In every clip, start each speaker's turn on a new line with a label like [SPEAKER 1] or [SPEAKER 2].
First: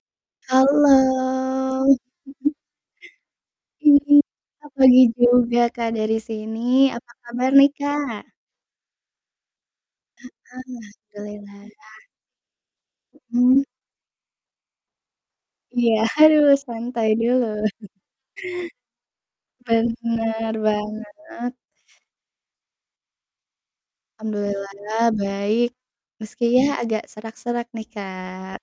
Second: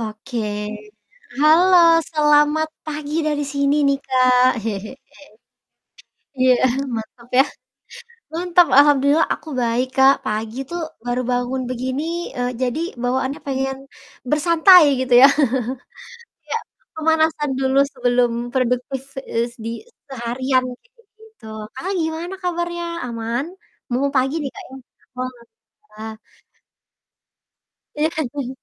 [SPEAKER 1] Oke. Halo,
[SPEAKER 2] Halo.
[SPEAKER 1] selamat pagi dari sini nih,
[SPEAKER 2] Mhm,
[SPEAKER 1] Kak.
[SPEAKER 2] a pagi juga, Kak, dari
[SPEAKER 1] Iya,
[SPEAKER 2] sini, apa
[SPEAKER 1] mantap ya,
[SPEAKER 2] kabar nih Kak?
[SPEAKER 1] mantap, alhamdulillah aku baik, Kak. Pagi
[SPEAKER 2] Heeh,
[SPEAKER 1] tuh, baru bangun begini,
[SPEAKER 2] alhamdulillah.
[SPEAKER 1] eee, jadi bawaannya
[SPEAKER 2] Mhm.
[SPEAKER 1] pengen bersantai gitu ya.
[SPEAKER 2] Iya, aduh,
[SPEAKER 1] Iya,
[SPEAKER 2] santai dulu.
[SPEAKER 1] pemanasan dulu sebelum produktif es di
[SPEAKER 2] Benar
[SPEAKER 1] seharian gitu-gitu.
[SPEAKER 2] banget.
[SPEAKER 1] Kakak gimana kabarnya, aman? Mumpung pagi nih, Kak, ya.
[SPEAKER 2] Alhamdulillah
[SPEAKER 1] Wah,
[SPEAKER 2] baik,
[SPEAKER 1] alhamdulillah.
[SPEAKER 2] meski yah agak serak-serak nih Kak,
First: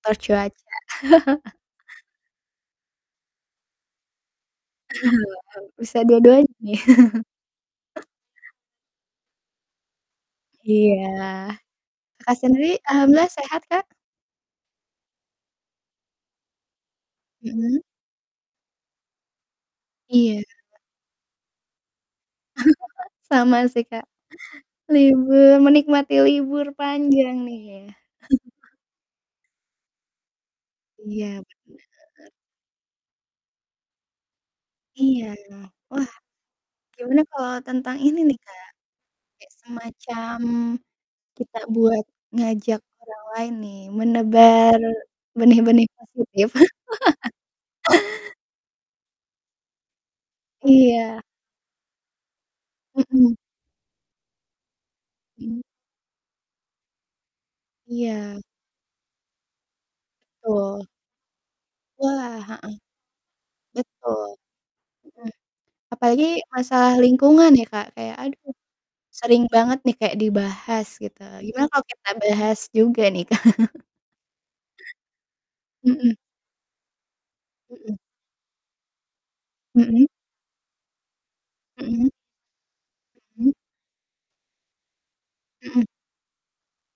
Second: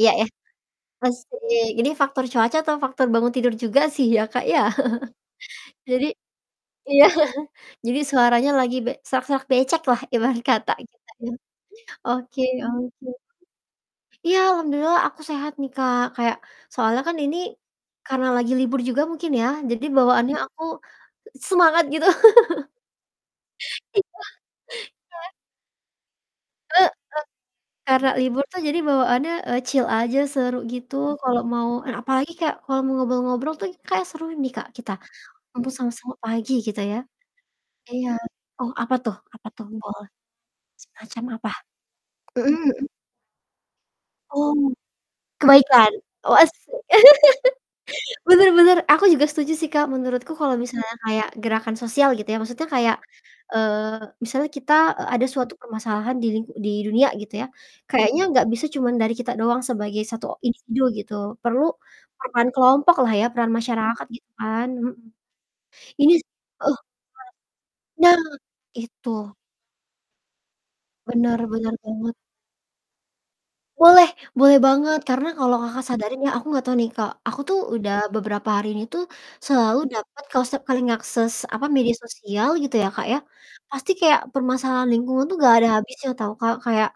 [SPEAKER 1] Iya, ya.
[SPEAKER 2] cuaca.
[SPEAKER 1] [unintelligible] Ini faktor cuaca atau faktor bangun tidur juga sih ya, Kak, ya.
[SPEAKER 2] Bisa
[SPEAKER 1] Jadi,
[SPEAKER 2] dua-duanya nih
[SPEAKER 1] iya jadi suaranya lagi, be serak-serak becek lah ibarat kata ya,
[SPEAKER 2] Iya,
[SPEAKER 1] Kak, ya.
[SPEAKER 2] Kakak
[SPEAKER 1] Oke
[SPEAKER 2] sendiri
[SPEAKER 1] oke.
[SPEAKER 2] alhamdulillah sehat, Kak?
[SPEAKER 1] Iya, alhamdulillah aku sehat nih Kak, kayak soalnya kan ini,
[SPEAKER 2] Mhm.
[SPEAKER 1] karena lagi libur juga mungkin ya, jadi bawaannya
[SPEAKER 2] Iya.
[SPEAKER 1] aku, semangat gitu
[SPEAKER 2] Sama sih,
[SPEAKER 1] Iya,
[SPEAKER 2] Kak.
[SPEAKER 1] heeh.
[SPEAKER 2] Libur, menikmati libur
[SPEAKER 1] Heeh,
[SPEAKER 2] panjang nih ya?
[SPEAKER 1] karena libur tuh jadi bawaannya, eee, chill aja, seru gitu
[SPEAKER 2] Iya,
[SPEAKER 1] kalau mau en
[SPEAKER 2] benar.
[SPEAKER 1] apalagi kayak kalau mau ngobrol-ngobrol tuh kayak seru nih, Kak, kita,
[SPEAKER 2] Iya,
[SPEAKER 1] mumpung
[SPEAKER 2] wah
[SPEAKER 1] sama-sama pagi kita ya.
[SPEAKER 2] gimana kalau tentang
[SPEAKER 1] Iya.
[SPEAKER 2] ini nih, Kak,
[SPEAKER 1] Oh, apa tuh apa
[SPEAKER 2] kayak
[SPEAKER 1] tuh? Oh.
[SPEAKER 2] semacam
[SPEAKER 1] Semacam apa?
[SPEAKER 2] kita buat
[SPEAKER 1] Mhm
[SPEAKER 2] ngajak
[SPEAKER 1] mhm.
[SPEAKER 2] orang lain nih,
[SPEAKER 1] Oh.
[SPEAKER 2] menebar benih-benih
[SPEAKER 1] Kebaikan? Oh,
[SPEAKER 2] positif.
[SPEAKER 1] az Benar benar, aku juga setuju sih, Kak, menurutku kalau misalnya
[SPEAKER 2] Iya.
[SPEAKER 1] kayak gerakan sosial gitu ya, maksudnya kayak,
[SPEAKER 2] Mhm.
[SPEAKER 1] eee, misalnya kita, eee, ada suatu
[SPEAKER 2] Mhm.
[SPEAKER 1] permasalahan di ling di dunia gitu ya. Kayaknya
[SPEAKER 2] Iya.
[SPEAKER 1] nggak bisa cuma dari kita doang sebagai 1 o individu
[SPEAKER 2] Betul.
[SPEAKER 1] gitu, perlu
[SPEAKER 2] Wah,
[SPEAKER 1] peran
[SPEAKER 2] heeh.
[SPEAKER 1] kelompok lah ya, peran masyarakat
[SPEAKER 2] Betul.
[SPEAKER 1] gitu kan, mhm.
[SPEAKER 2] Mhm.
[SPEAKER 1] Ini
[SPEAKER 2] Apalagi
[SPEAKER 1] heeh.
[SPEAKER 2] masalah lingkungan ya, Kak, kayak,
[SPEAKER 1] Nah,
[SPEAKER 2] aduh,
[SPEAKER 1] itu.
[SPEAKER 2] sering banget nih kayak dibahas gitu,
[SPEAKER 1] Benar,
[SPEAKER 2] gimana
[SPEAKER 1] benar
[SPEAKER 2] kalau kita
[SPEAKER 1] banget.
[SPEAKER 2] bahas juga nih Kak?
[SPEAKER 1] Boleh, boleh banget, karena kalau Kakak
[SPEAKER 2] Mhm.
[SPEAKER 1] sadarin ya, aku nggak tahu nih, Kak, aku tuh udah
[SPEAKER 2] Mhm.
[SPEAKER 1] beberapa hari ini tuh, selalu
[SPEAKER 2] Mhm.
[SPEAKER 1] dapet ke se ke link akses apa, media
[SPEAKER 2] Mhm.
[SPEAKER 1] sosial gitu ya, Kak, ya,
[SPEAKER 2] Mhm.
[SPEAKER 1] pasti kayak permasalahan lingkungan tuh nggak ada
[SPEAKER 2] Mhm.
[SPEAKER 1] habisnya tau Kak. Kayak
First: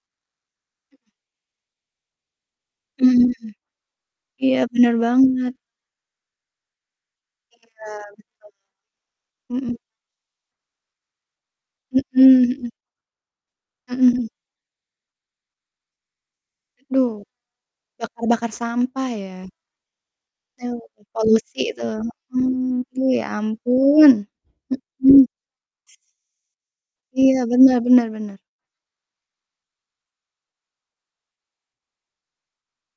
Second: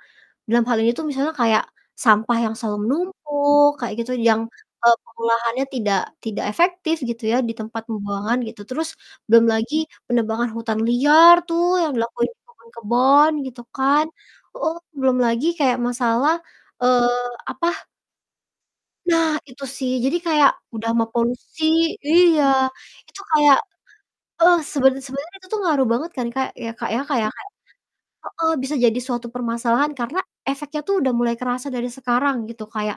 [SPEAKER 1] dalam hal ini
[SPEAKER 2] Mhm.
[SPEAKER 1] tuh misalnya kayak sampah yang selalu
[SPEAKER 2] Mhm.
[SPEAKER 1] menumpuk, kayak gitu, yang,
[SPEAKER 2] Iya, benar
[SPEAKER 1] eee,
[SPEAKER 2] banget.
[SPEAKER 1] pengolahannya tidak tidak efektif gitu ya, di
[SPEAKER 2] Iya,
[SPEAKER 1] tempat
[SPEAKER 2] betul.
[SPEAKER 1] pembuangan gitu. Terus belum lagi
[SPEAKER 2] Mhm.
[SPEAKER 1] penebangan hutan liar tuh yang dilakuin di
[SPEAKER 2] Mhm mhm.
[SPEAKER 1] kebun-kebun, gitu kan.
[SPEAKER 2] Mhm.
[SPEAKER 1] Oh, belum lagi, kayak masalah, eee,
[SPEAKER 2] Duh,
[SPEAKER 1] apa
[SPEAKER 2] bakar-bakar sampah
[SPEAKER 1] Nah
[SPEAKER 2] ya?
[SPEAKER 1] itu sih, jadi kayak
[SPEAKER 2] Tau,
[SPEAKER 1] udah
[SPEAKER 2] eh,
[SPEAKER 1] mah
[SPEAKER 2] polusi
[SPEAKER 1] polusi
[SPEAKER 2] tuh,
[SPEAKER 1] iya,
[SPEAKER 2] mhm, duh
[SPEAKER 1] itu
[SPEAKER 2] ya
[SPEAKER 1] kayak,
[SPEAKER 2] ampun,
[SPEAKER 1] eh, sebener
[SPEAKER 2] mhm.
[SPEAKER 1] sebenarnya itu tuh ngaruh banget kan, Kak, ya, Kak, ya. Kayak
[SPEAKER 2] Iya,
[SPEAKER 1] kayak
[SPEAKER 2] benar benar benar.
[SPEAKER 1] Heeh, bisa jadi suatu permasalahan karena efeknya tuh udah mulai kerasa dari sekarang gitu, kayak,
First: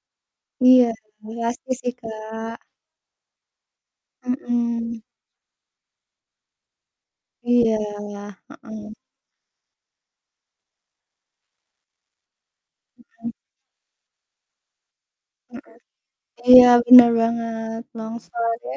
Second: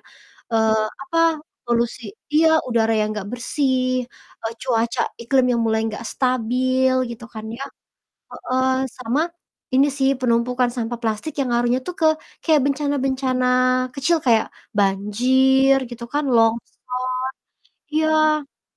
[SPEAKER 1] eee,
[SPEAKER 2] Iya,
[SPEAKER 1] apa,
[SPEAKER 2] [unintelligible] sih,
[SPEAKER 1] polusi iya,
[SPEAKER 2] Kak.
[SPEAKER 1] udara yang nggak bersih, eee, cuaca
[SPEAKER 2] Mhm.
[SPEAKER 1] iklim yang mulai nggak stabil gitu kan ya.
[SPEAKER 2] Iya,
[SPEAKER 1] Heeh,
[SPEAKER 2] heeh.
[SPEAKER 1] sama ini sih, penumpukan sampah plastik yang ngaruhnya tuh ke kayak
[SPEAKER 2] Mhm.
[SPEAKER 1] bencana-bencana kecil, kayak banjir, gitu kan,
[SPEAKER 2] Heeh, iya benar
[SPEAKER 1] longsor,
[SPEAKER 2] banget,
[SPEAKER 1] iya.
[SPEAKER 2] longsor ya